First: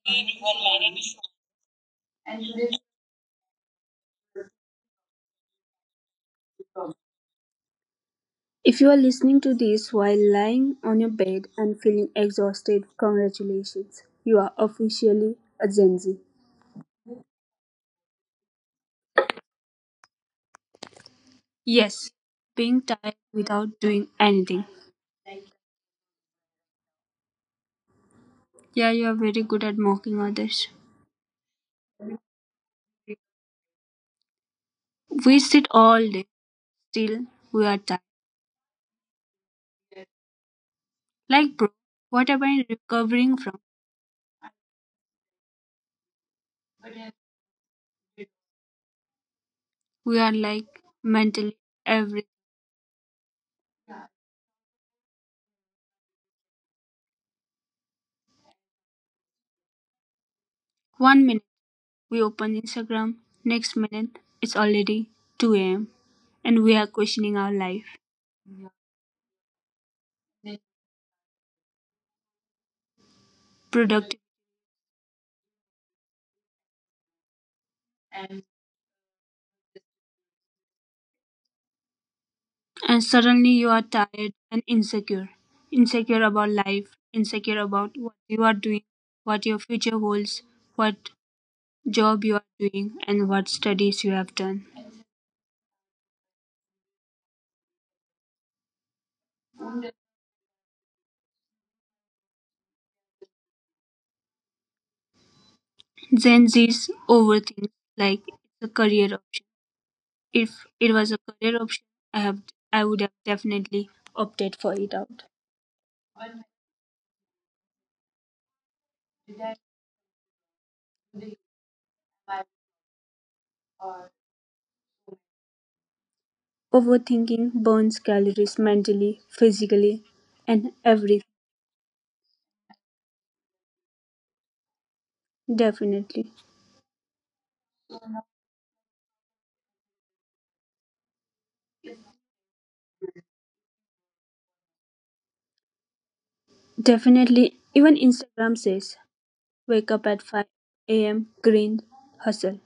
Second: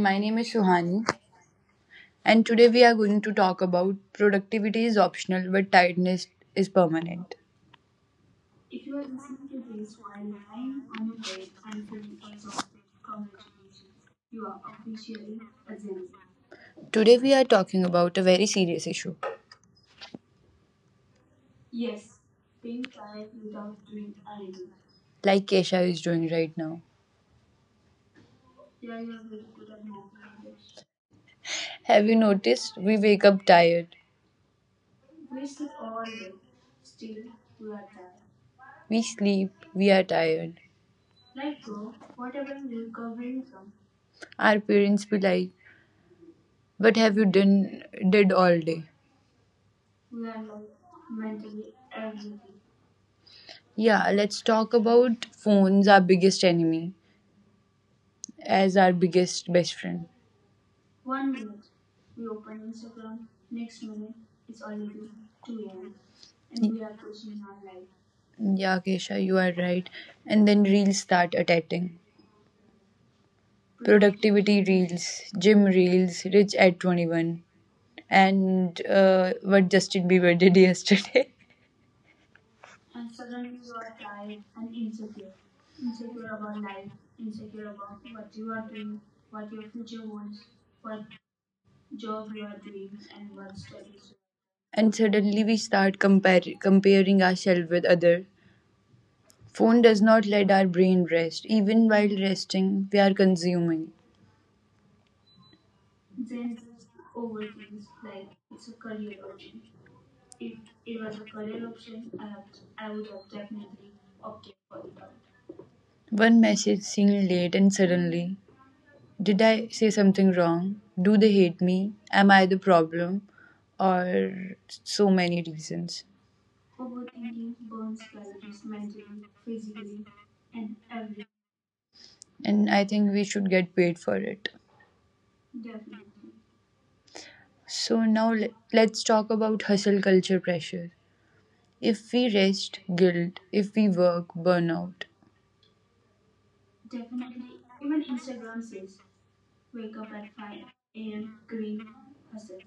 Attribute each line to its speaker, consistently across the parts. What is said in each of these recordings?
Speaker 1: my name is Suhani, and today we are going to talk about productivity is optional but tiredness is permanent.
Speaker 2: If you are listening to this while lying on your bed and feeling exhausted, congratulations. You are officially a Gen Z.
Speaker 1: Today we are talking about a very serious issue,
Speaker 2: Yes, being tired without doing anything.
Speaker 1: like Kesha is doing right now.
Speaker 2: Yeah, you are very good at mocking others.
Speaker 1: Have you noticed we wake up tired,
Speaker 2: We sit all day, still we are tired.
Speaker 1: we sleep, we are tired.
Speaker 2: Like, bro, what am I recovering from?
Speaker 1: Our parents be like, "What have you done did all day?"
Speaker 2: We are like mentally every
Speaker 1: Yeah, let's talk about phones, our biggest enemy, as our biggest best friend.
Speaker 2: one minute we open Instagram. Next minute it's already 2 a.m., and we are questioning our life,
Speaker 1: Yeah, Kesha, you are right. And then reels start attacking.
Speaker 2: productivity,
Speaker 1: Productivity reels, gym reels, rich at 21, and what Justin Bieber did yesterday.
Speaker 2: and suddenly you are tired and insecure about life, insecure about what you are doing, what your future holds, what job you are doing, and what studies you have done.
Speaker 1: And suddenly we start comparing ourselves with other. Phone does not let our brain rest. Even while resting, we are consuming.
Speaker 2: Gen Z's overthink like it's a career option. If it was a career option, i have I would have definitely opted for it out.
Speaker 1: One message seen late and suddenly, did I say something wrong? Do they hate me? Am I the problem? Or so many reasons.
Speaker 2: Overthinking burns calories mentally, physically, and everything.
Speaker 1: And I think we should get paid for it.
Speaker 2: Definitely.
Speaker 1: So now let's talk about hustle culture pressure. If we rest, guilt. If we work, burnout.
Speaker 2: Definitely, even Instagram says wake up at 5 a.m., grind, hustle.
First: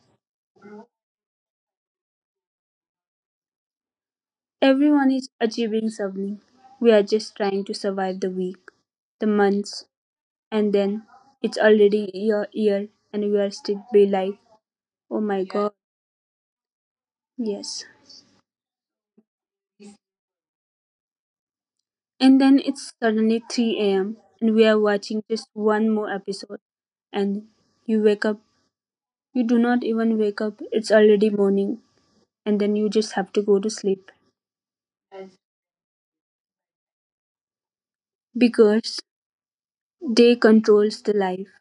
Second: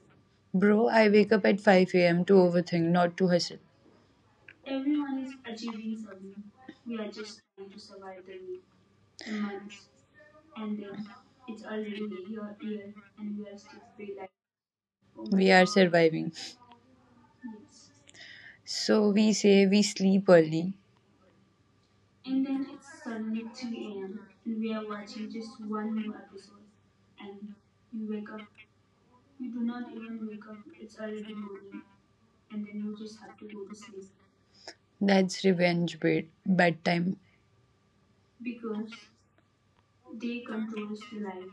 Speaker 1: Bro, I wake up at 5 a.m. to overthink, not to hustle.
Speaker 2: Everyone is achieving something. We are just trying to survive the week, the months, and then it's already your year, and we are still be like, oh my
Speaker 1: We are
Speaker 2: God,
Speaker 1: surviving.
Speaker 2: yes.
Speaker 1: So we say we sleep early.
Speaker 2: And then it's suddenly 3 a.m., and we are watching just one more episode, and you wake up. You do not even wake up, it's already morning, and then you just have to go to sleep
Speaker 1: That's revenge bedtime.
Speaker 2: because day controls the life.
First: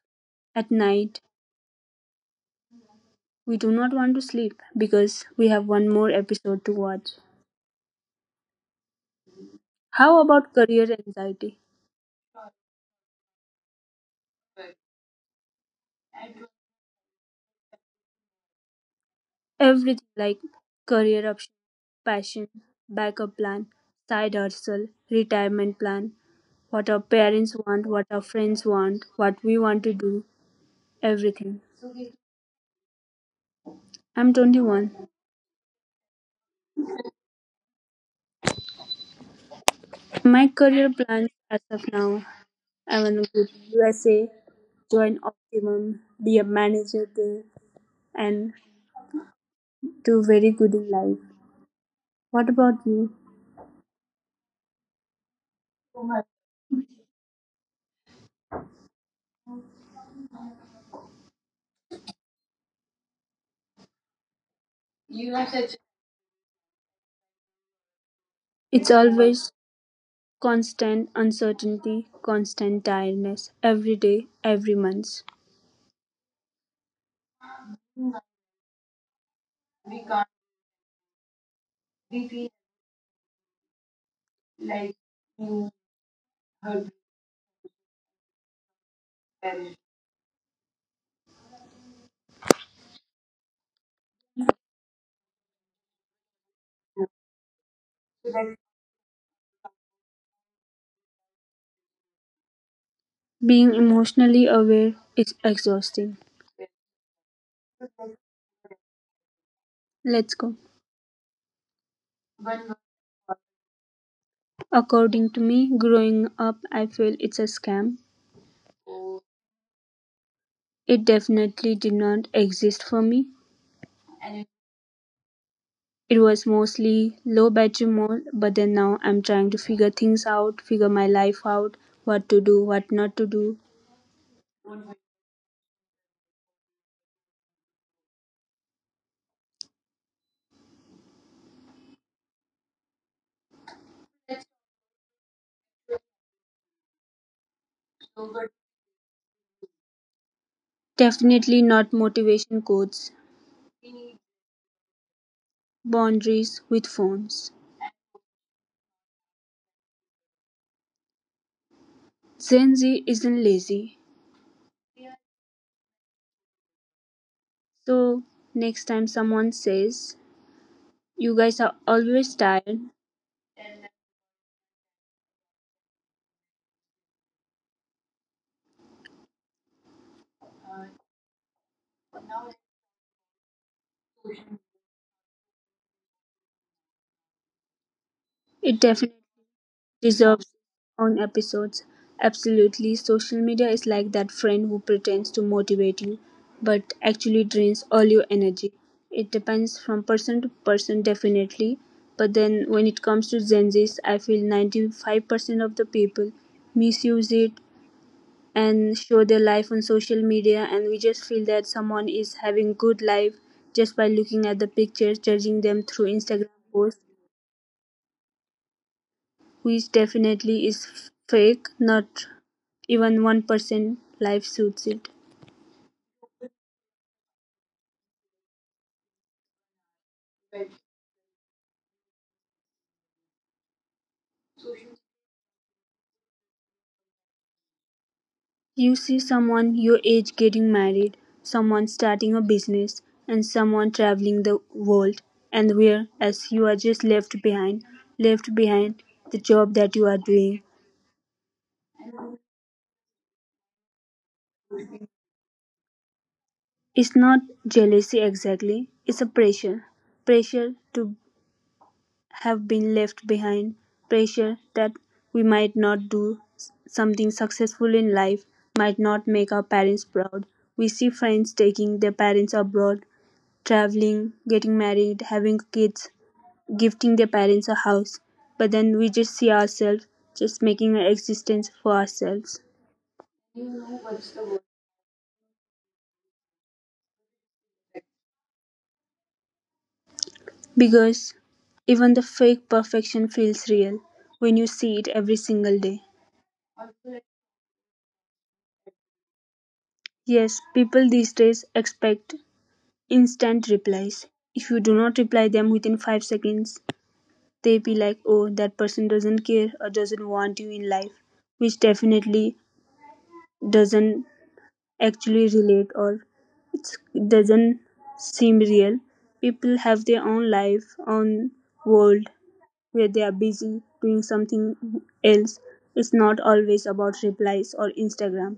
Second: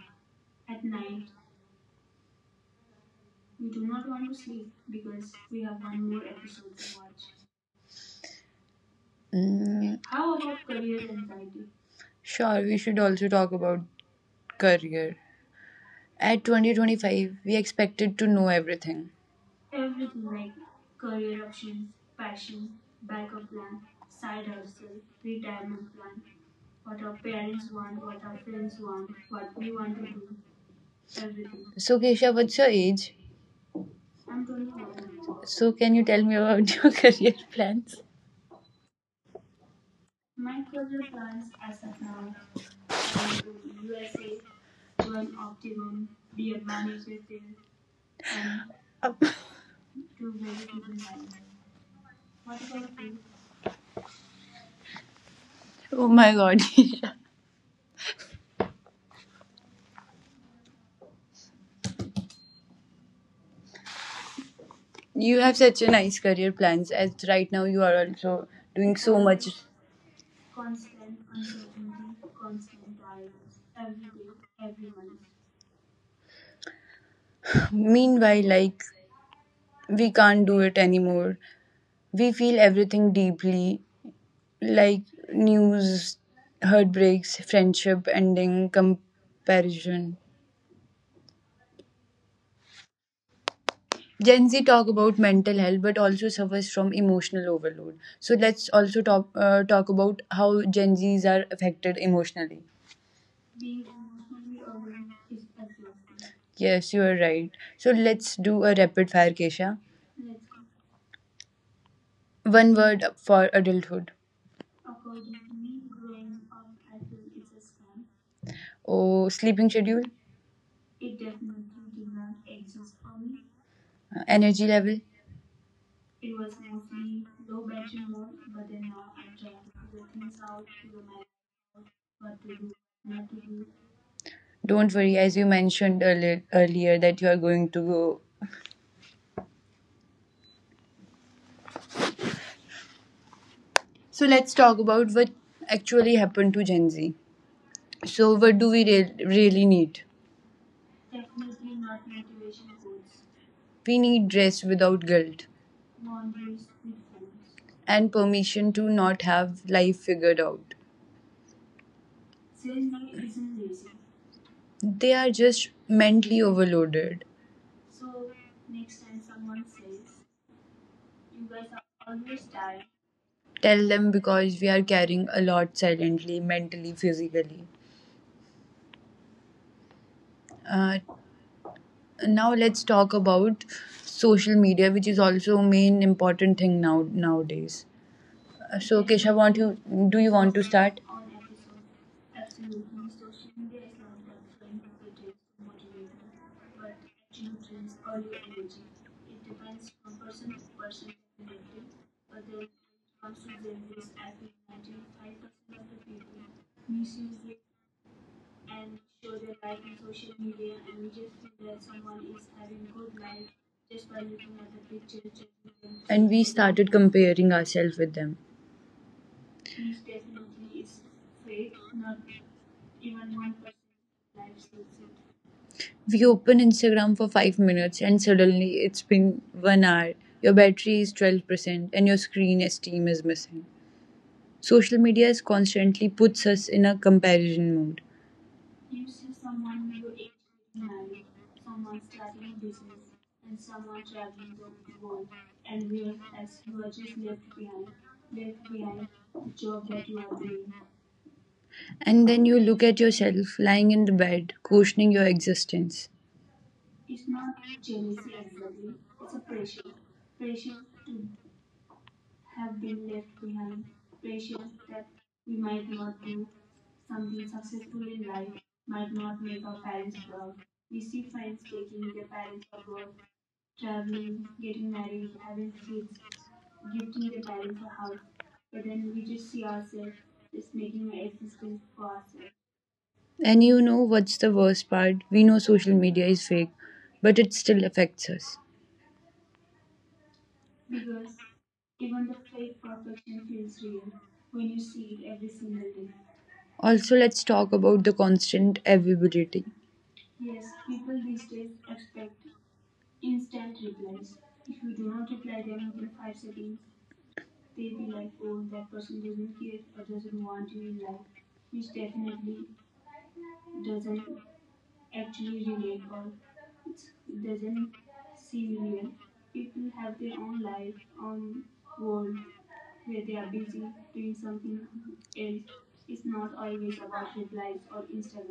Speaker 2: At night, we do not want to sleep because we have one more episode to watch.
Speaker 1: Mm,
Speaker 2: How about career anxiety?
Speaker 1: sure, we should also talk about career. At 2025, we expected to know everything.
Speaker 2: Everything like career option, passion, backup plan, side hustle, retirement plan, what our parents want, what our friends want, what we want to do, everything.
Speaker 1: So Kesha, what's your age?
Speaker 2: I'm 21.
Speaker 1: So can you tell me about your career plans?
Speaker 2: My career plans as of now, I want to go to USA, join Optimum, be a manager there, and do very good in life. What about you?
Speaker 1: Oh my god, Isha, you have such a nice career plans as right now you are also
Speaker 2: It's
Speaker 1: doing so
Speaker 2: always
Speaker 1: much.
Speaker 2: constant uncertainty, constant tiredness, every day, every month.
Speaker 1: Meanwhile, like we can't do it anymore. We feel everything deeply, like news, heartbreaks, friendship ending, comparison. Gen Z talk about mental health but also suffers from emotional overload. So let's also talk about how Gen Zs are affected emotionally.
Speaker 2: Being emotionally aware is exhausting.
Speaker 1: Yes, you are right. So let's do a rapid fire, Kesha.
Speaker 2: Let's go.
Speaker 1: One word for adulthood.
Speaker 2: According to me, growing up, I feel it's a scam.
Speaker 1: Oh, sleeping schedule,
Speaker 2: It definitely did not exist for me.
Speaker 1: energy level.
Speaker 2: It was mostly low battery mode, but then now I'm trying to figure things out, figure my life out, what to do, what not to do.
Speaker 1: Don't worry, as you mentioned earlier that you are going to go. So let's talk about what actually happened to Gen Z. So what do we really need?
Speaker 2: Definitely not motivation quotes,
Speaker 1: We need rest without guilt
Speaker 2: boundaries with phones.
Speaker 1: and permission to not have life figured out.
Speaker 2: Gen Z isn't lazy.
Speaker 1: They are just mentally overloaded.
Speaker 2: So next time someone says you guys are always tired,
Speaker 1: Tell them because we are carrying a lot silently, mentally, physically. Uh, Now let's talk about social media, which is also main important thing now nowadays.
Speaker 2: it
Speaker 1: So
Speaker 2: definitely
Speaker 1: Kesha, want you do you
Speaker 2: deserves its
Speaker 1: want to start?
Speaker 2: own episodes. Absolutely, social media is like that friend who pretends to motivate you but actually drains all your energy. It depends from person to person, definitely. But then when it comes to Gen Zs, I feel 95% of the people misuse it and show their life on social media, and we just feel that someone is having good life just by looking at the pictures, judging them through
Speaker 1: And we
Speaker 2: Instagram
Speaker 1: started
Speaker 2: posts,
Speaker 1: comparing ourselves with them.
Speaker 2: which definitely is fake. Not even 1% life suits it.
Speaker 1: We open Instagram for 5 minutes and suddenly it's been 1 hour. Your battery is 12% and your screen esteem is missing. Social media is constantly puts us in a comparison mode.
Speaker 2: You see someone your age getting married, someone starting a business, and someone traveling the world, and whereas you are just left behind, left behind the job that you are doing.
Speaker 1: And then you look at yourself lying in the bed, questioning your existence.
Speaker 2: It's not jealousy exactly, it's a pressure. Pressure to have been left behind, pressure that we might not do something successful in life, might not make our parents proud. We see friends taking their parents abroad, traveling, getting married, having kids, gifting their parents a house, but then we just see ourselves just making an existence for ourselves.
Speaker 1: And you know what's the worst part? We know social media is fake, but it still affects us.
Speaker 2: Because even the fake perfection feels real when you see it every single day.
Speaker 1: Also, let's talk about the constant availability.
Speaker 2: Yes, people these days expect instant replies. If you do not reply them within 5 seconds, they be like, oh, that person doesn't care or doesn't want you in life, which definitely doesn't actually relate, or it's, doesn't seem real. People have their own life, own world, where they are busy doing something else. It's not always about replies or Instagram.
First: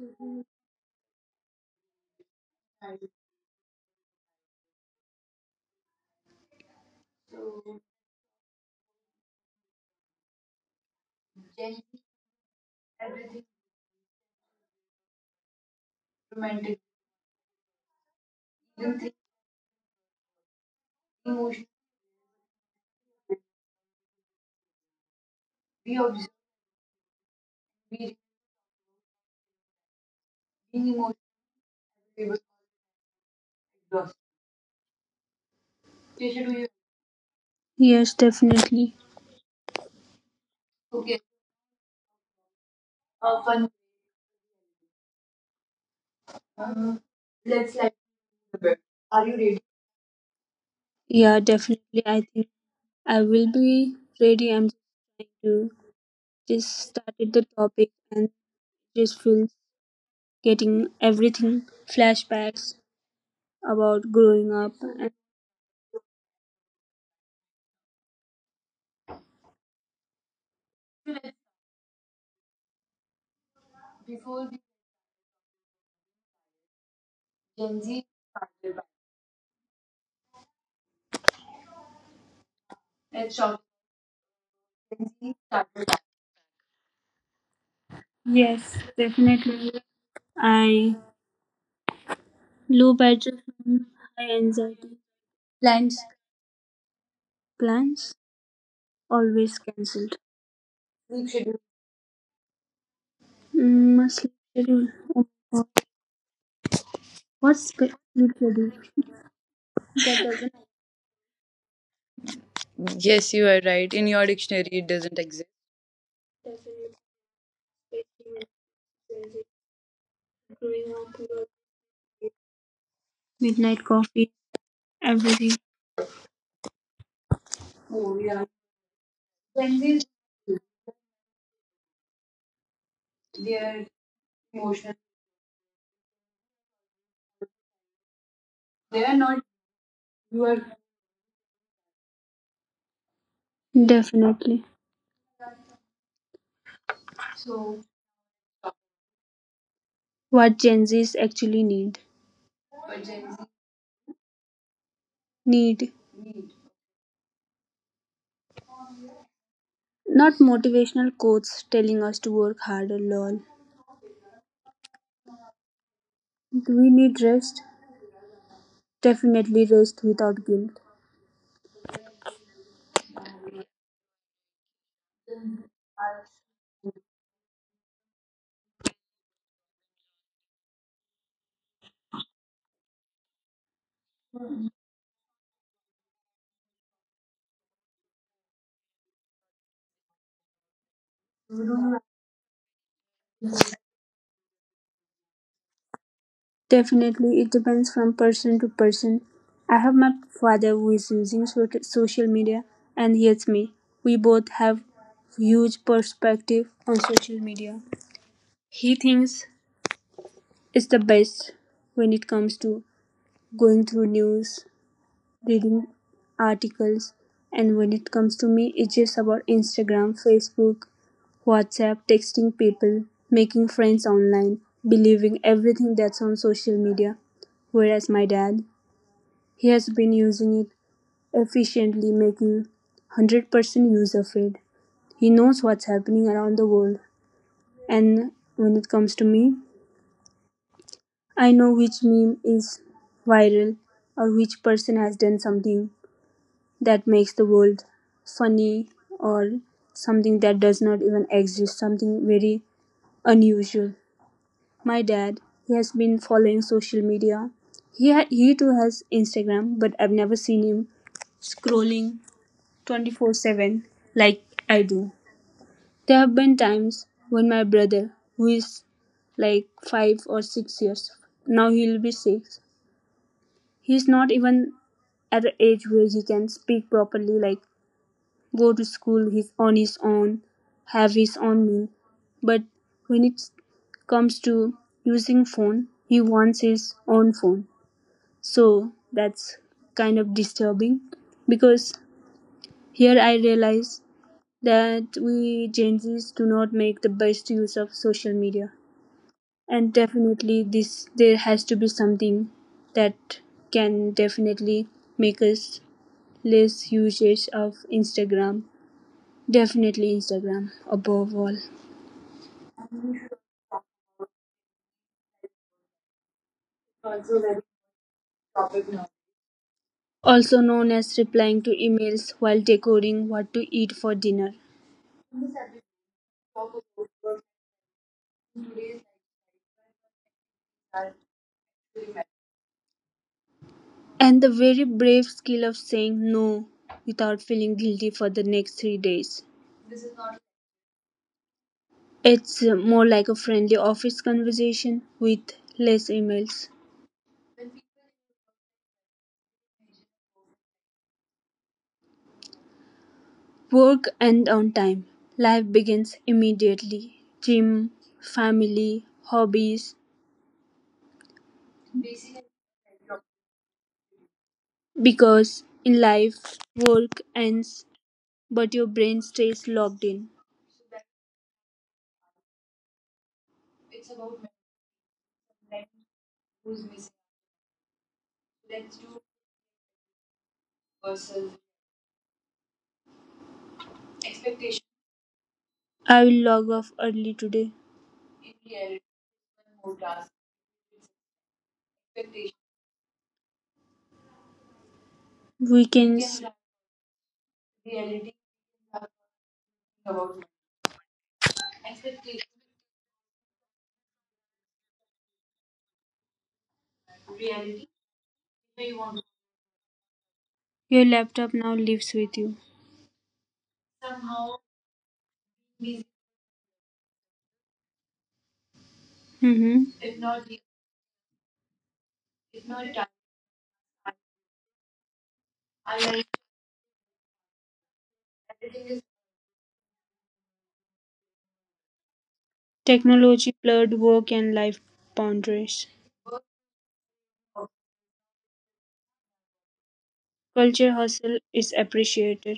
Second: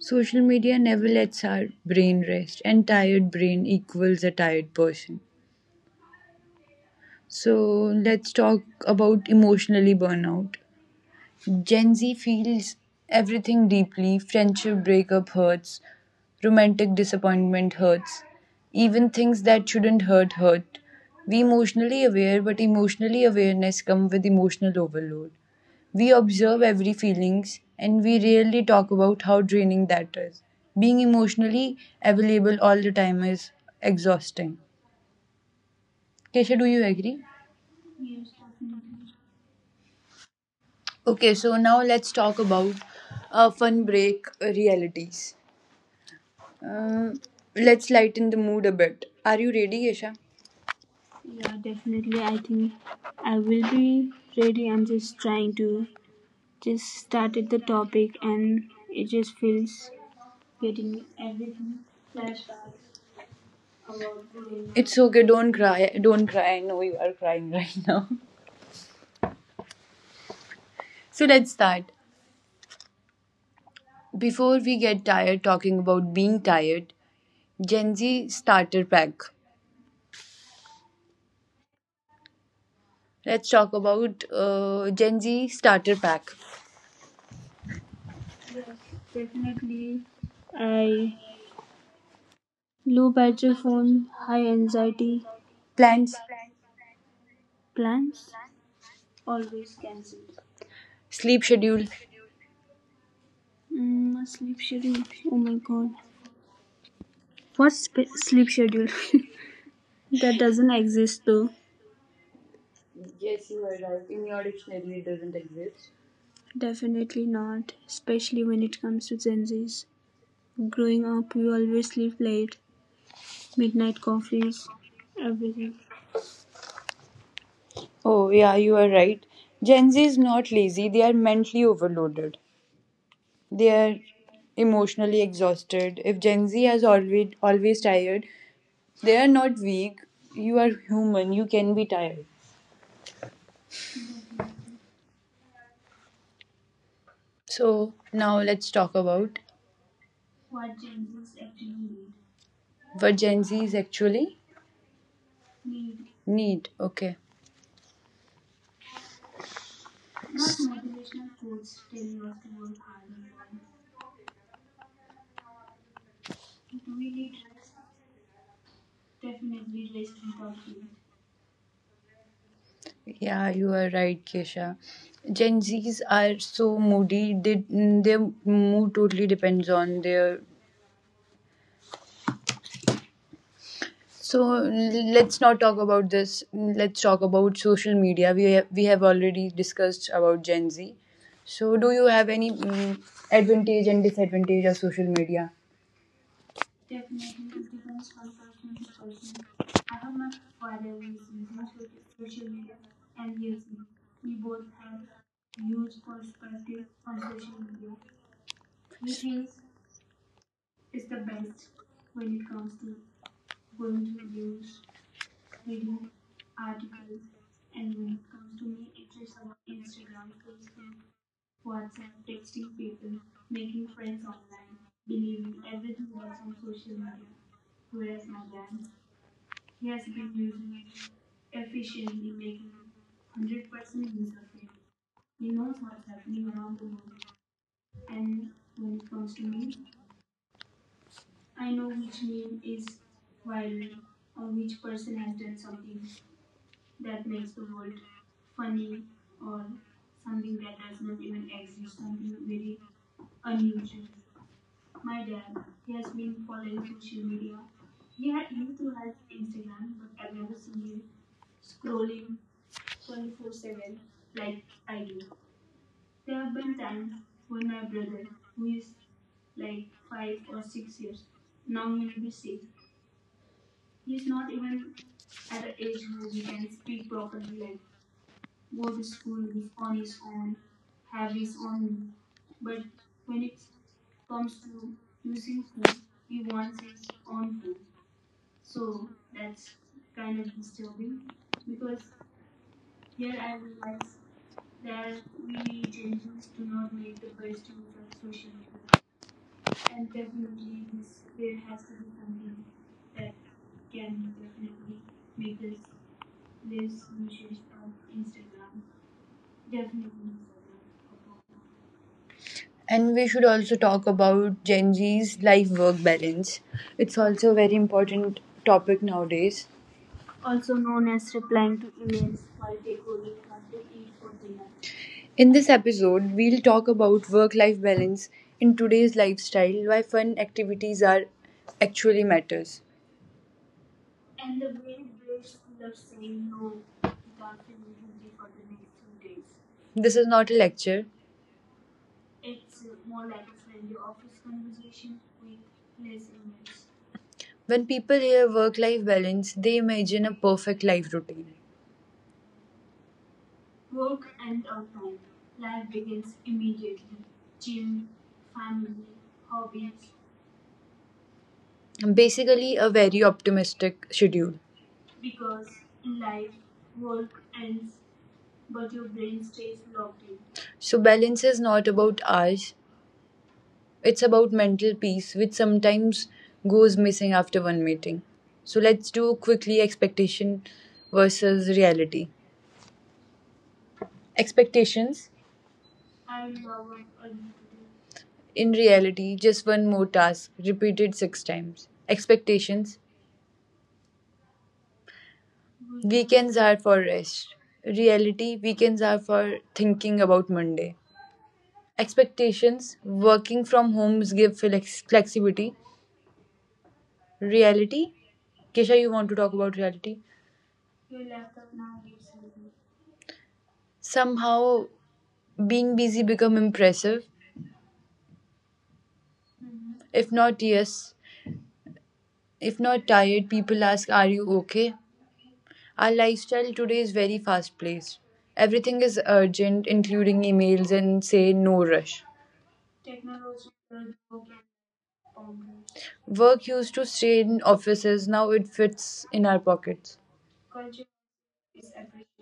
Speaker 1: Social media never lets our brain rest, and tired brain equals a tired person. So let's talk about emotionally burnout. Gen Z feels everything deeply. Friendship breakup hurts, romantic disappointment hurts, even things that shouldn't hurt hurt. We emotionally aware, but emotionally awareness come with emotional overload. We observe every feelings and we rarely talk about how draining that is. Being emotionally available all the time is exhausting. Kesha, do you agree?
Speaker 2: Yes, definitely.
Speaker 1: Okay, so now let's talk about fun break realities. Um, let's lighten the mood a bit. Are you ready, Kesha?
Speaker 2: Yeah, definitely. I think I will be ready. I'm just trying to just started the topic, and just feel getting everything flashbacks about growing up.
Speaker 1: It's
Speaker 2: And
Speaker 1: okay, don't cry. Don't cry. I know you are crying right now. So let's start. Before we get tired talking about being tired, Gen Z starter pack. Let's talk about Gen Z starter pack,
Speaker 2: yes, definitely. I low battery, phone, high anxiety, plans,
Speaker 1: plans,
Speaker 2: plans always cancelled.
Speaker 1: sleep schedule.
Speaker 2: Mm, my sleep schedule. Oh my God. What's sc- sleep schedule? That doesn't.
Speaker 1: Yes, you are right. In your dictionary, it doesn't exist.
Speaker 2: Midnight coffee, everything.
Speaker 1: Oh, yeah, you are right. Gen Z is not lazy, they are mentally overloaded. They are emotionally exhausted. If Gen Z is always tired, they are not weak. You are human, you can be tired.
Speaker 2: Definitely.
Speaker 1: So now let's talk about
Speaker 2: What Gen Zs actually need.
Speaker 1: what Gen Z is actually
Speaker 2: Need.
Speaker 1: need. Okay.
Speaker 2: Not motivational quotes telling us to work harder, lol. Do we need rest? Definitely rest without guilt.
Speaker 1: Yeah, you are right, Kesha. Gen Zs are so moody. They, their mood totally depends on their. So let's not talk about this. Let's talk about social media. We have already discussed about Gen Z. So do you have any advantage and disadvantage of social media?
Speaker 2: Definitely, it depends from person to person. I have my father who is using social media, and he hates me. We both have huge perspective on social media. He thinks it's the best when it comes to going through news, reading articles, and when it comes to me, it's just about Instagram, Facebook, WhatsApp, texting people, making friends online, believing everything that's on social media. Whereas my dad, he has been using it efficiently, making 100% use of it. He knows what's happening around the world. And when it comes to me, I know which meme is viral or which person has done something that makes the world funny or something that does not even exist, something very unusual. My dad, he has been following social media. He too has Instagram, but I've never seen him scrolling 24/7 like I do. There have been times when my brother, who is like 5 or 6 years, now he'll be six, he's not even at an age where he can speak properly, like go to school his, on his own, have his own meal. But when it comes to using phone, he wants his own phone. So that's kind of disturbing because here I realize that we Gen Zs do not make the best use of social media. And definitely this there has to be something that can definitely make us less usage of Instagram. Definitely Instagram above all.
Speaker 1: And we should also talk about Gen Z's life work balance. It's also a very important topic nowadays.
Speaker 2: Also known as replying to emails while decoding what to eat for dinner.
Speaker 1: In this episode, we'll talk about work life balance in today's lifestyle, why fun activities are actually matters.
Speaker 2: And the very brave skill of saying no without feeling guilty for the next 3 days.
Speaker 1: This is not a lecture.
Speaker 2: It's more like a friendly office conversation with less emails.
Speaker 1: When people hear work life balance, they imagine a perfect life routine.
Speaker 2: Work end on time. Life begins immediately. Gym, family, hobbies.
Speaker 1: Basically, a very optimistic schedule.
Speaker 2: Because in life, work ends, but your brain stays logged in.
Speaker 1: So, balance is not about hours, it's about mental peace, which sometimes goes missing after one meeting. So, let's do quickly expectation versus reality. Expectations.
Speaker 2: I will log off early today.
Speaker 1: In reality, just one more task, repeated six times. Expectations.
Speaker 2: Weekends,
Speaker 1: Weekends are for rest. Reality. Weekends are for thinking about Monday. Expectations. Working from homes give flexibility. Reality. Kesha, you want to talk about reality?
Speaker 2: your laptop now lives with you.
Speaker 1: Somehow being busy become impressive.
Speaker 2: Hmm.
Speaker 1: If not, yes. If not tired, people ask, are you okay? Our lifestyle today is very fast paced. Everything is urgent, including emails and say no rush.
Speaker 2: Technology blurred work and life boundaries.
Speaker 1: Work used to stay in offices, now it fits in our pockets.
Speaker 2: Culture hustle is appreciated.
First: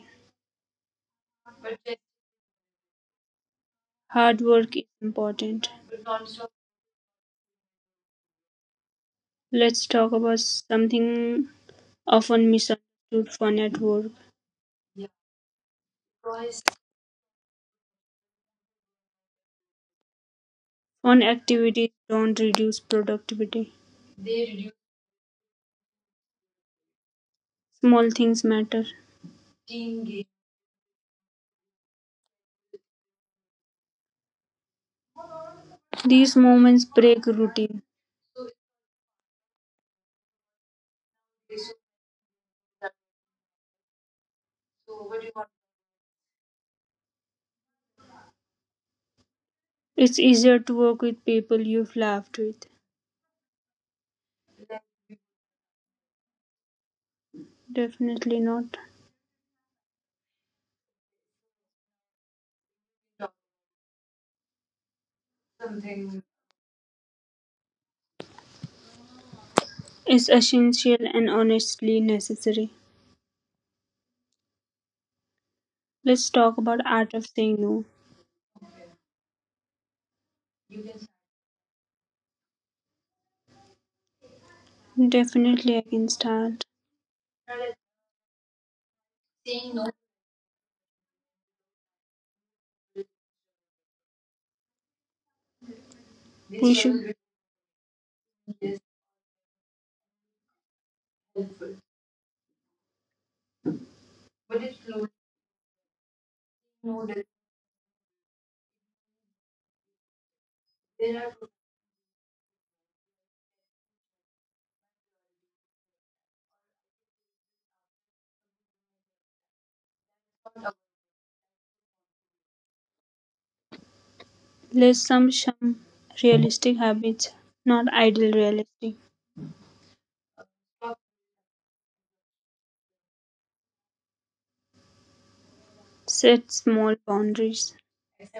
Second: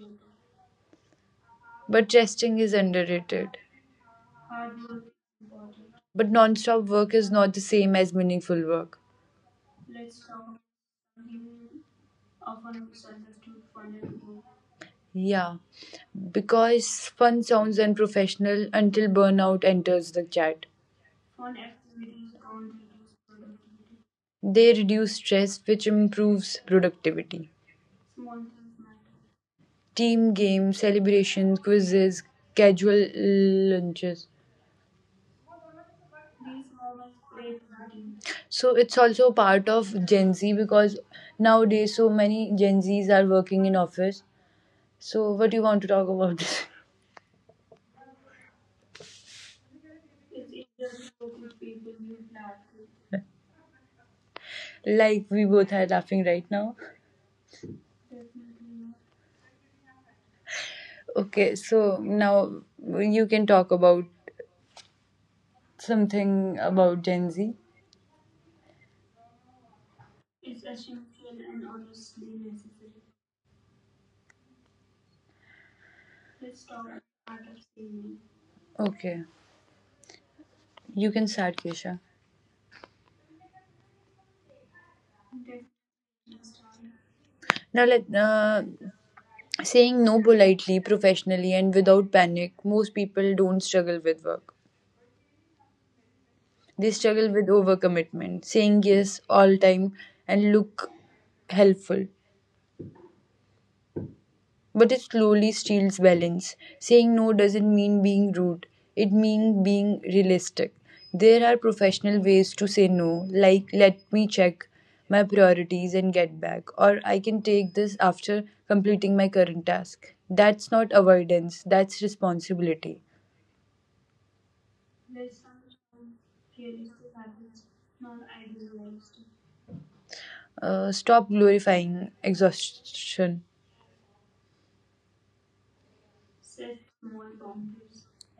Speaker 1: But resting is underrated.
Speaker 2: Hard work is important.
Speaker 1: But non stop work is not the same as meaningful work.
Speaker 2: Let's talk about something often misunderstood fun at work.
Speaker 1: Yeah, because fun sounds unprofessional until burnout enters the chat.
Speaker 2: Fun activities don't reduce productivity.
Speaker 1: They reduce stress, which improves productivity.
Speaker 2: Small things matter.
Speaker 1: Team games, celebrations, quizzes, casual lunches.
Speaker 2: These moments break routine.
Speaker 1: So it's also part of Gen Z because nowadays so many Gen Zs are working in office. So what do you want to talk about this?
Speaker 2: It's easier to work with people you've laughed with.
Speaker 1: Like we both are laughing right now.
Speaker 2: Definitely not.
Speaker 1: Okay, so now you can talk about something about Gen Z.
Speaker 2: It's essential and honestly necessary. Let's talk about art of saying no.
Speaker 1: Okay, you can start, Kesha.
Speaker 2: Definitely I can start.
Speaker 1: Now let saying no politely, professionally, and without panic. Most people don't struggle with work.
Speaker 2: We
Speaker 1: They
Speaker 2: should
Speaker 1: struggle with overcommitment, saying yes all time, and look helpful. But it slowly steals balance. Saying no doesn't mean being rude, it means being realistic. There are professional ways to say no, like let me check my priorities and get back, or I can take this after completing my current task. That's not avoidance, that's responsibility.
Speaker 2: list some realistic habits, not ideal realistic.
Speaker 1: Stop glorifying exhaustion,
Speaker 2: Set small boundaries.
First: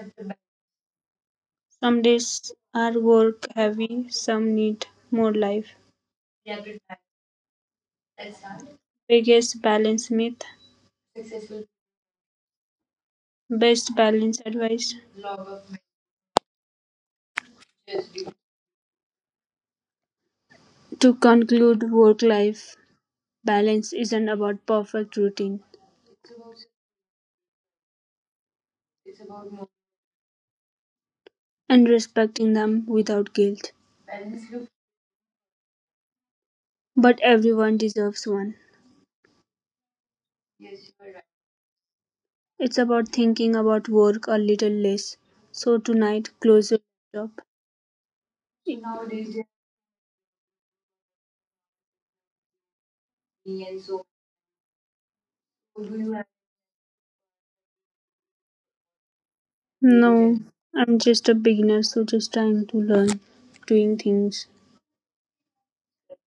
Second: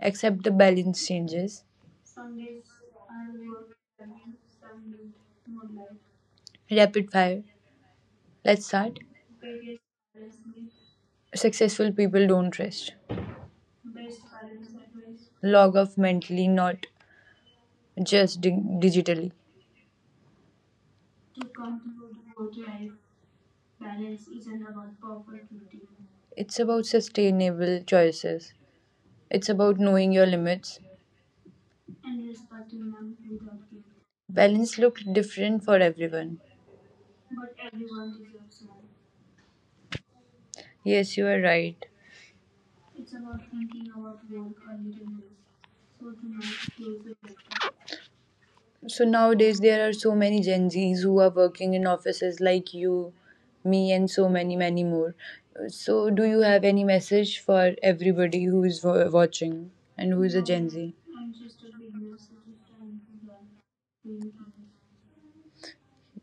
Speaker 1: accept the balance changes.
Speaker 2: Some days are work heavy, some need more life.
Speaker 1: Rapid fire, let's start.
Speaker 2: Biggest balance myth.
Speaker 1: Successful people don't rest,
Speaker 2: Best balance advice.
Speaker 1: log off mentally, not just digitally.
Speaker 2: To conclude, work life balance isn't about perfect routine
Speaker 1: It's about sustainable choices. It's about knowing your limits.
Speaker 2: and respecting them without guilt,
Speaker 1: Balance looks different for everyone.
Speaker 2: but everyone deserves one.
Speaker 1: Yes, you are right.
Speaker 2: It's about thinking about work a little less. So tonight, close your laptop.
Speaker 1: So nowadays there are so many Gen Zs who are working in offices like you, me, and so many, many more. So do you have any message for everybody who is watching and who
Speaker 2: No,
Speaker 1: is a Gen Z?
Speaker 2: I'm just a beginner, so just trying to learn doing things.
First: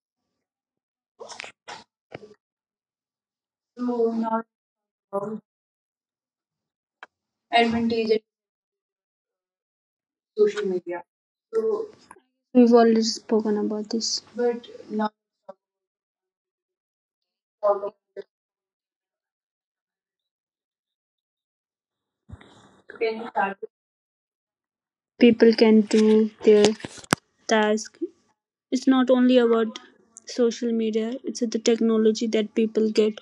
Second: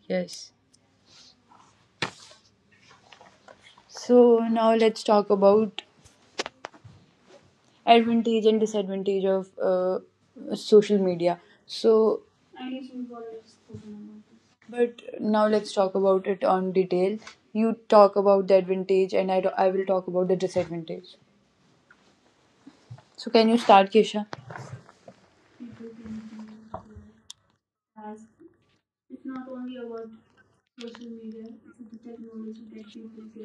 Speaker 1: Yes. So now let's talk about advantage and disadvantage of social media, so
Speaker 2: We've already spoken about this.
Speaker 1: but now let's talk about it on detail. You talk about the advantage and I will talk about the disadvantage. So can you start Kesha?
Speaker 2: People can do their task. It's not only about social media, it's the technology that people get.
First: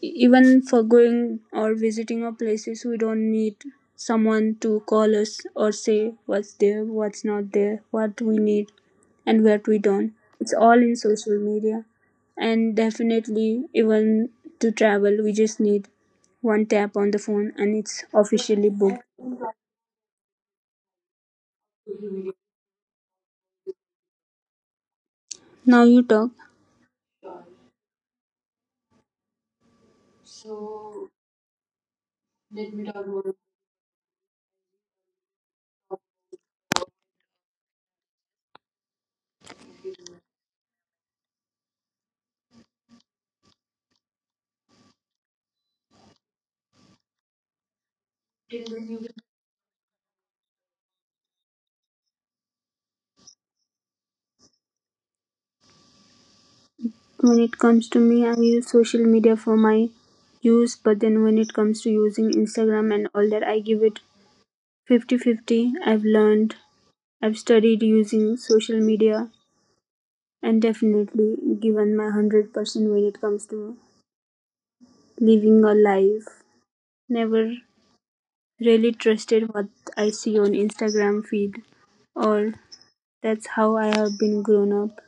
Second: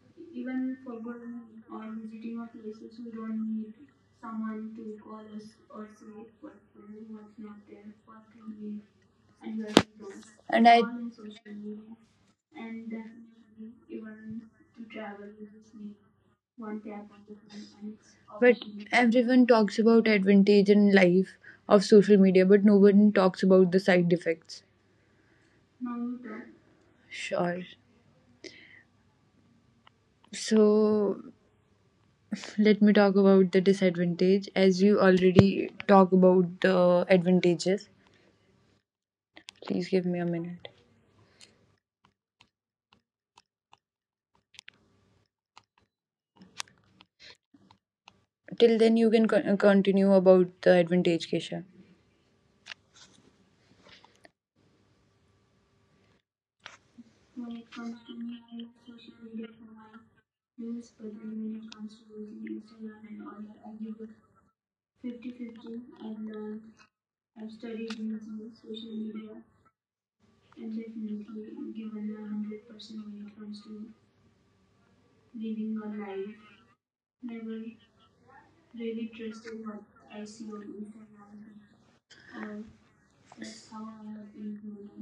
Speaker 2: Even for going or visiting our places, we don't need someone to call us or say what's there, what's not there, what we need, and what we
Speaker 1: And
Speaker 2: don't. It's all
Speaker 1: I,
Speaker 2: in social media. And definitely, even to travel, we just need one tap on the phone, and it's
Speaker 1: but
Speaker 2: officially booked.
Speaker 1: everyone talks about advantage in life of social media, but no one talks about the side effects.
Speaker 2: Now you talk.
Speaker 1: Sure. So let me talk about the disadvantage as you already talk about the advantages. Please give me a minute. Till then you can continue about the advantage, Kesha.
Speaker 2: When it comes to me, I use social media for my use, but then when it comes to using Instagram and all that, I give it 50-50. I've learned, I've studied using social media, and definitely given my 100% when it comes to living a life. Never really trusted what I see on Instagram feed, or that's how I have been grown up.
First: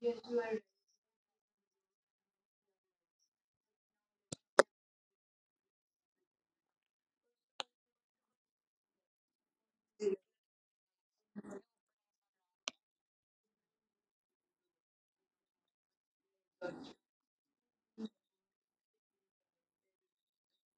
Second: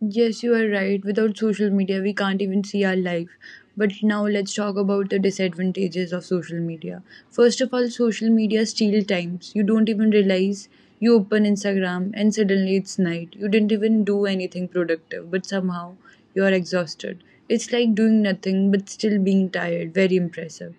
Speaker 1: Yes, you are right. Without social media, we can't even see our life. But now let's talk about the disadvantages of social media. First of all, social media steal times. You don't even realize you open Instagram and suddenly it's night. You didn't even do anything productive, but somehow you are exhausted. It's like doing nothing but still being tired. Very impressive.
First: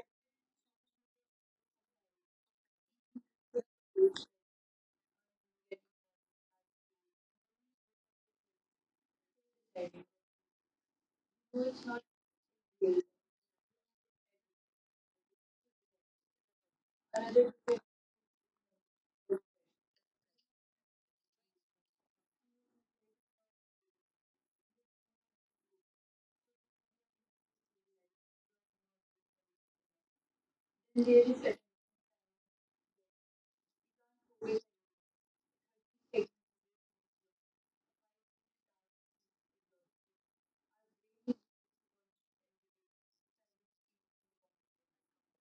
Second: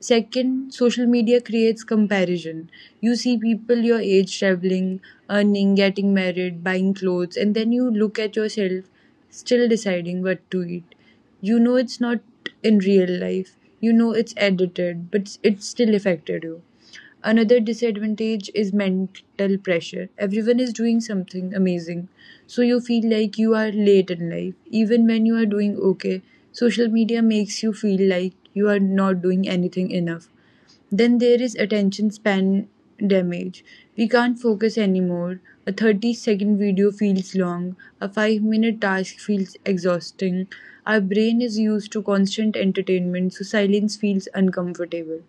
Speaker 1: Second, social media creates comparison. You see people your age traveling, earning, getting married, buying clothes, and then you look at yourself still deciding what to eat. You know it's not in real life, you know it's edited, but it still affected you. Another disadvantage is mental pressure. Everyone is doing something amazing, so you feel like you are late in life, even when you are doing okay. Social media makes you feel like you are not doing anything enough. Then there is attention span damage. We can't focus anymore. A 30-second video feels long. A 5-minute task feels exhausting. Our brain is used to constant entertainment, so silence feels uncomfortable.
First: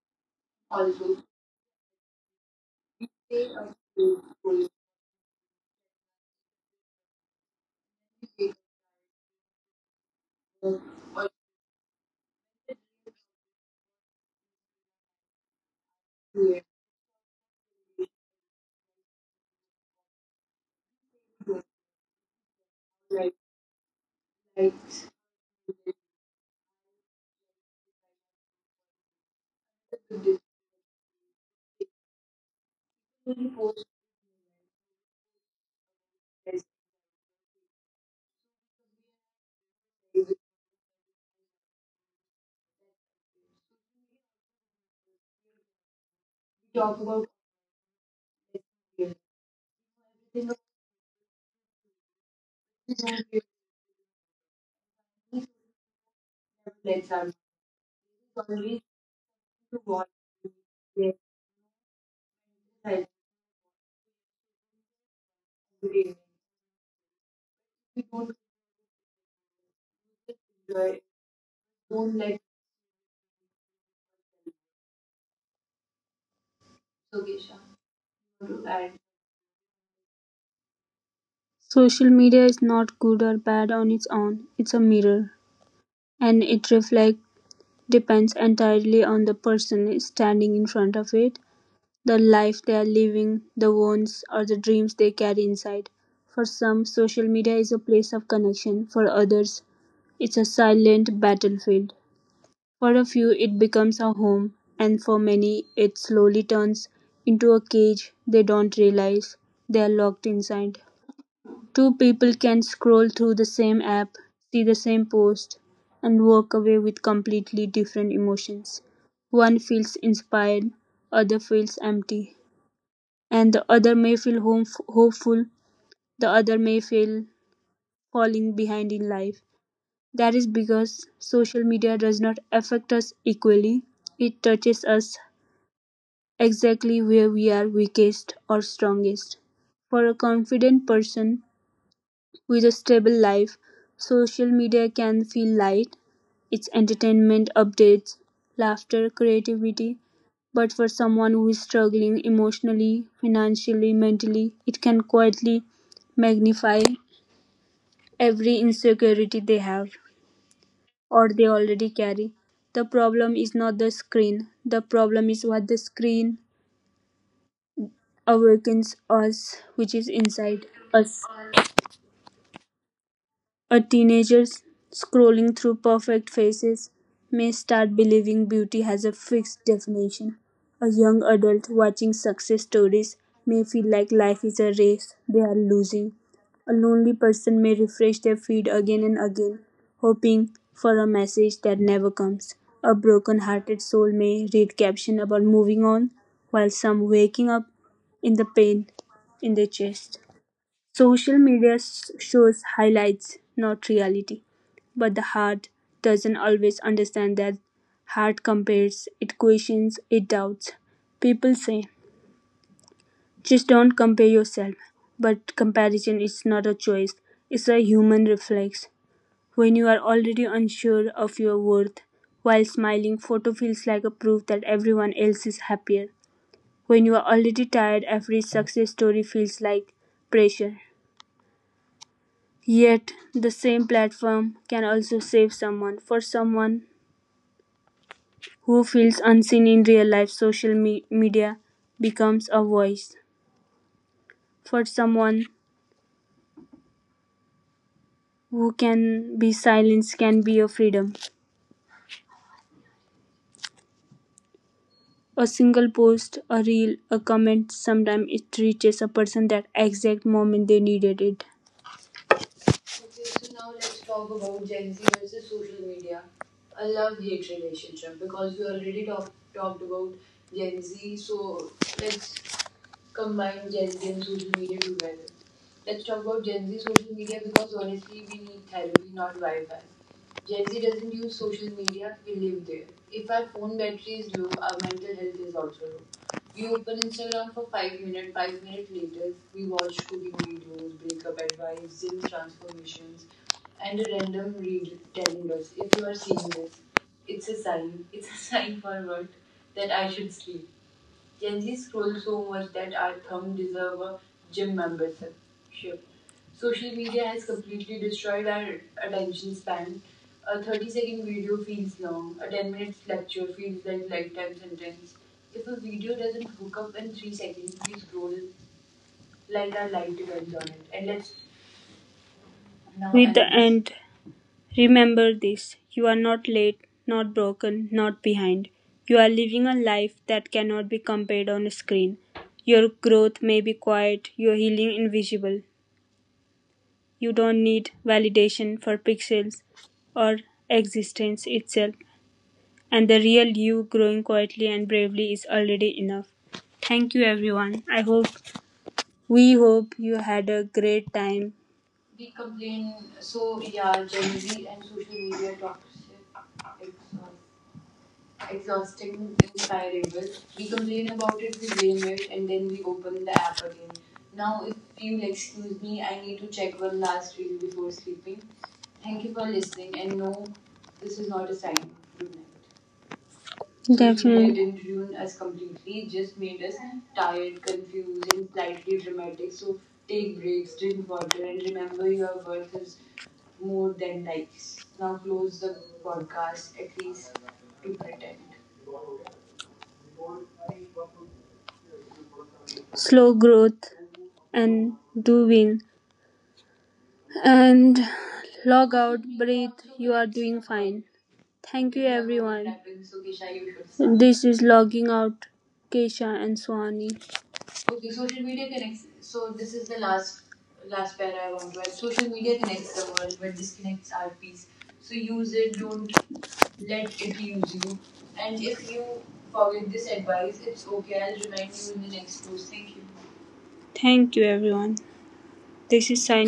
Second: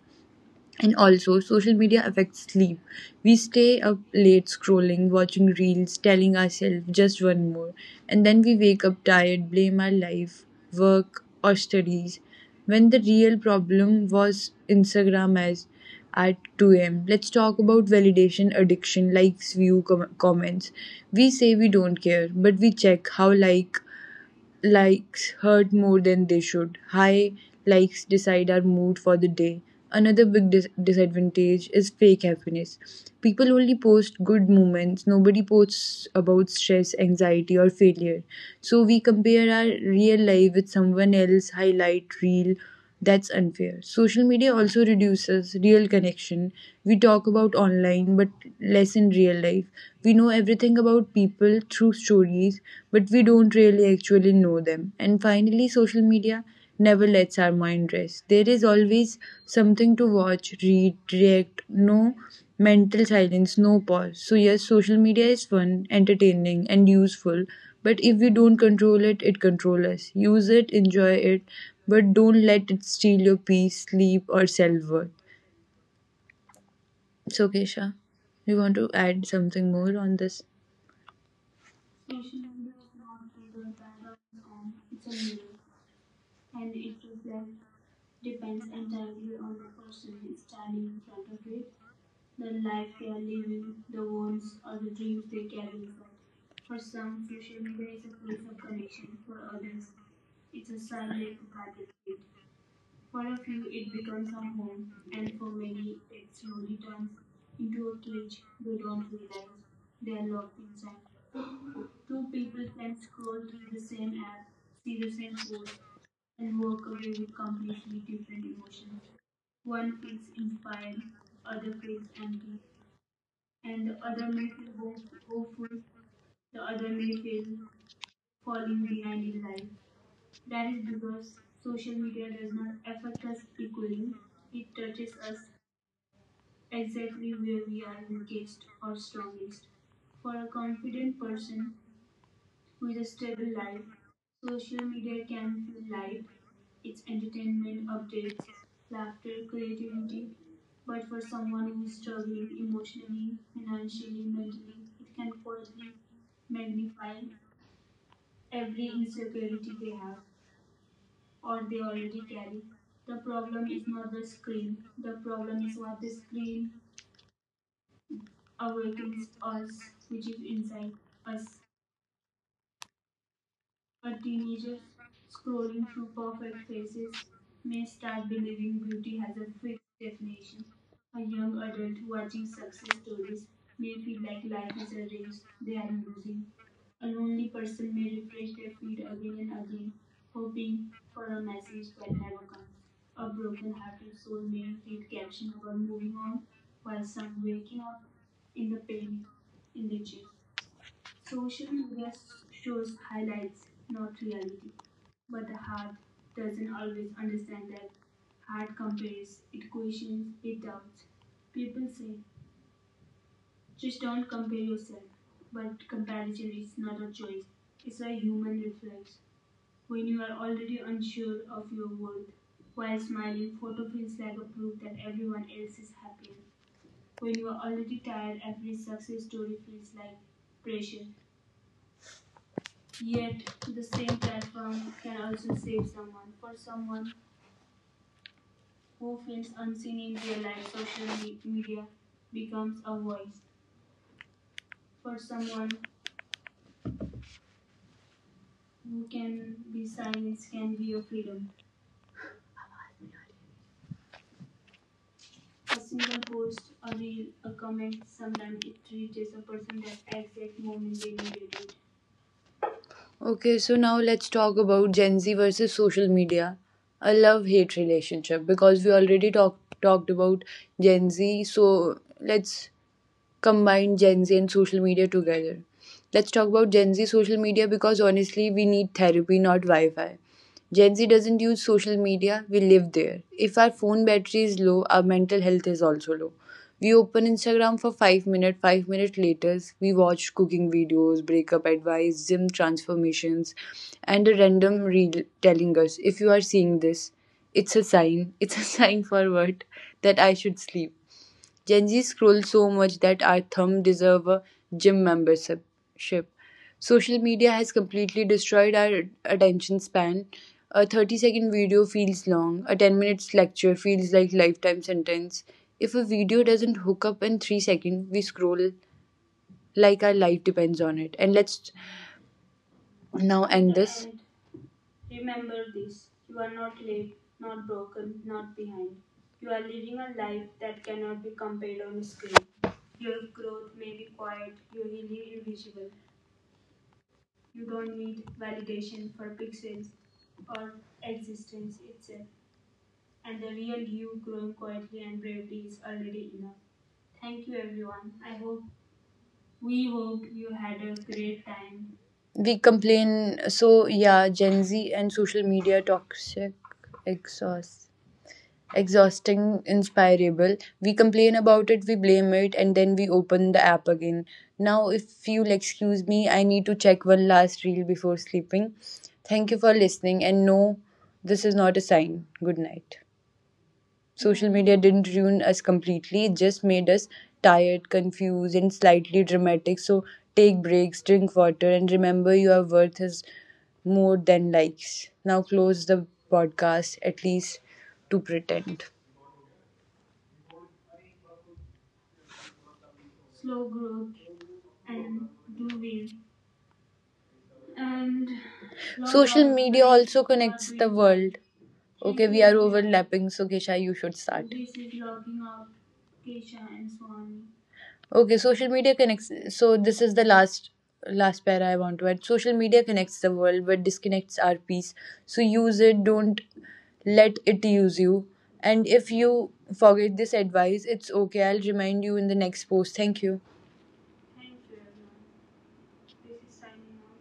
Speaker 1: And also, social media affects sleep. We stay up late scrolling, watching reels, telling ourselves just one more. And then we wake up tired, blame our life, work, or studies. When the real problem was Instagram as at 2 am. Let's talk about validation addiction, likes, view, comments. We say we don't care, but we check how likes hurt more than they should. High likes decide our mood for the day. Another big disadvantage is fake happiness. People only post good moments, nobody posts about stress, anxiety, or failure. So we compare our real life with someone else's highlight reel, that's unfair. Social media also reduces real connection. We talk about online, but less in real life. We know everything about people through stories, but we don't really actually know them. And finally, social media never lets our mind rest. There is always something to watch, read, react, know mental silence, no pause. So, yes, social media is fun, entertaining, and useful, but if we don't control it, it controls us. Use it, enjoy it, but don't let it steal your peace, sleep, or self worth. So, Kesha, you want to add something more on this?
Speaker 2: Social media is not good or bad on its own, it's a mirror, and it reflects depends entirely on the person standing in front of it, the life they are living, the wants or the dreams they carry inside. For some, social media is a place of connection, for others, it's a silent battlefield. For a few, it becomes a home, and for many, it slowly turns into a cage they don't realize they are locked inside. Two people can scroll through the same app, see the same post, and walk away with completely different emotions. One feels inspired, other feels empty, and the other may feel hopeful, the other may feel falling behind in life. That is because social media does not affect us equally. It touches us exactly where we are weakest or strongest. For a confident person, with a stable life, social media can feel light. It's entertainment, updates, laughter, creativity. But for someone who is struggling emotionally, financially, mentally, it can quietly magnify every insecurity they have or they already carry. The problem is not the screen, the problem is what the screen awakens us, which is inside us. A teenager scrolling through perfect faces may start believing beauty has a fixed definition. A young adult watching success stories may feel like life is a race they are losing. A lonely person may refresh their feed again and again, hoping for a message that never comes. A broken hearted soul may read captions about moving on while some waking up in the pain in their chest. Social media shows highlights, not reality. But the heart doesn't always understand that. Heart compares, it questions, it doubts. People say, just don't compare yourself. But comparison is not a choice, it's a human reflex. When you are already unsure of your worth, while smiling, photo feels like a proof that everyone else is happier. When you are already tired, every success story feels like pressure. Yet, the same platform can also save someone. For someone who feels unseen in real life, social media becomes a voice. For someone who can be silenced, can be a freedom. A single post, a reel, a comment, sometimes it reaches a person that exact moment they needed it.
Speaker 1: Okay, so now let's talk about Gen Z versus social media. A love hate relationship because we already talked about Gen Z. So let's combined Gen Z and social media together. Let's talk about Gen Z social media because honestly, we need therapy, not Wi Fi. Gen Z doesn't use social media, we live there. If our phone battery is low, our mental health is also low. We open Instagram for 5 minutes, 5 minutes later, we watch cooking videos, breakup advice, gym transformations, and a random reel telling us if you are seeing this, it's a sign, it's a sign for what? That I should sleep. Gen Z scroll so much that our thumb deserve a gym membership. Social media has completely destroyed our attention span. A 30-second video feels long, a 10 minutes lecture feels like lifetime sentence. If a video doesn't hook up in 3 seconds, we scroll like our life depends on it. And let's now
Speaker 2: With
Speaker 1: end
Speaker 2: the
Speaker 1: this.
Speaker 2: end, remember this: you are not late, not broken, not behind. You are living a life that cannot be compared on a screen. Your growth may be quiet, your healing invisible. You don't need validation for pixels or existence itself, and the real you growing quietly and bravely is already enough. Thank you, everyone. I hope We hope you had a great time.
Speaker 1: We complain so yeah, Gen Z and social media toxic exhaust, exhausting, inspirable. We complain about it, we blame it, and then we open the app again. Now, if you'll excuse me, I need to check one last reel before sleeping. Thank you for listening, and no, this is not a sign. Good night. Social media
Speaker 2: Definitely.
Speaker 1: didn't ruin us completely, it just made us tired, confused, and slightly dramatic. So, take breaks, drink water, and remember your worth is more than likes. Now, close the podcast, at least to pretend.
Speaker 2: Slow growth and do win and log
Speaker 1: Social
Speaker 2: out
Speaker 1: media
Speaker 2: breathe.
Speaker 1: also
Speaker 2: You are
Speaker 1: connects the
Speaker 2: doing
Speaker 1: world.
Speaker 2: fine.
Speaker 1: Okay,
Speaker 2: Thank you,
Speaker 1: we are
Speaker 2: everyone.
Speaker 1: overlapping, so Kesha, you should start.
Speaker 2: Start. This is logging out. Kesha and Swani.
Speaker 1: Okay, social media connects. So this is the last para I want to add. Social media connects the world, but disconnects our peace. So use it. Don't let it use you. And if you forget this advice, it's okay. I'll remind you in the next post. Thank you.
Speaker 2: Thank you, everyone. This is signing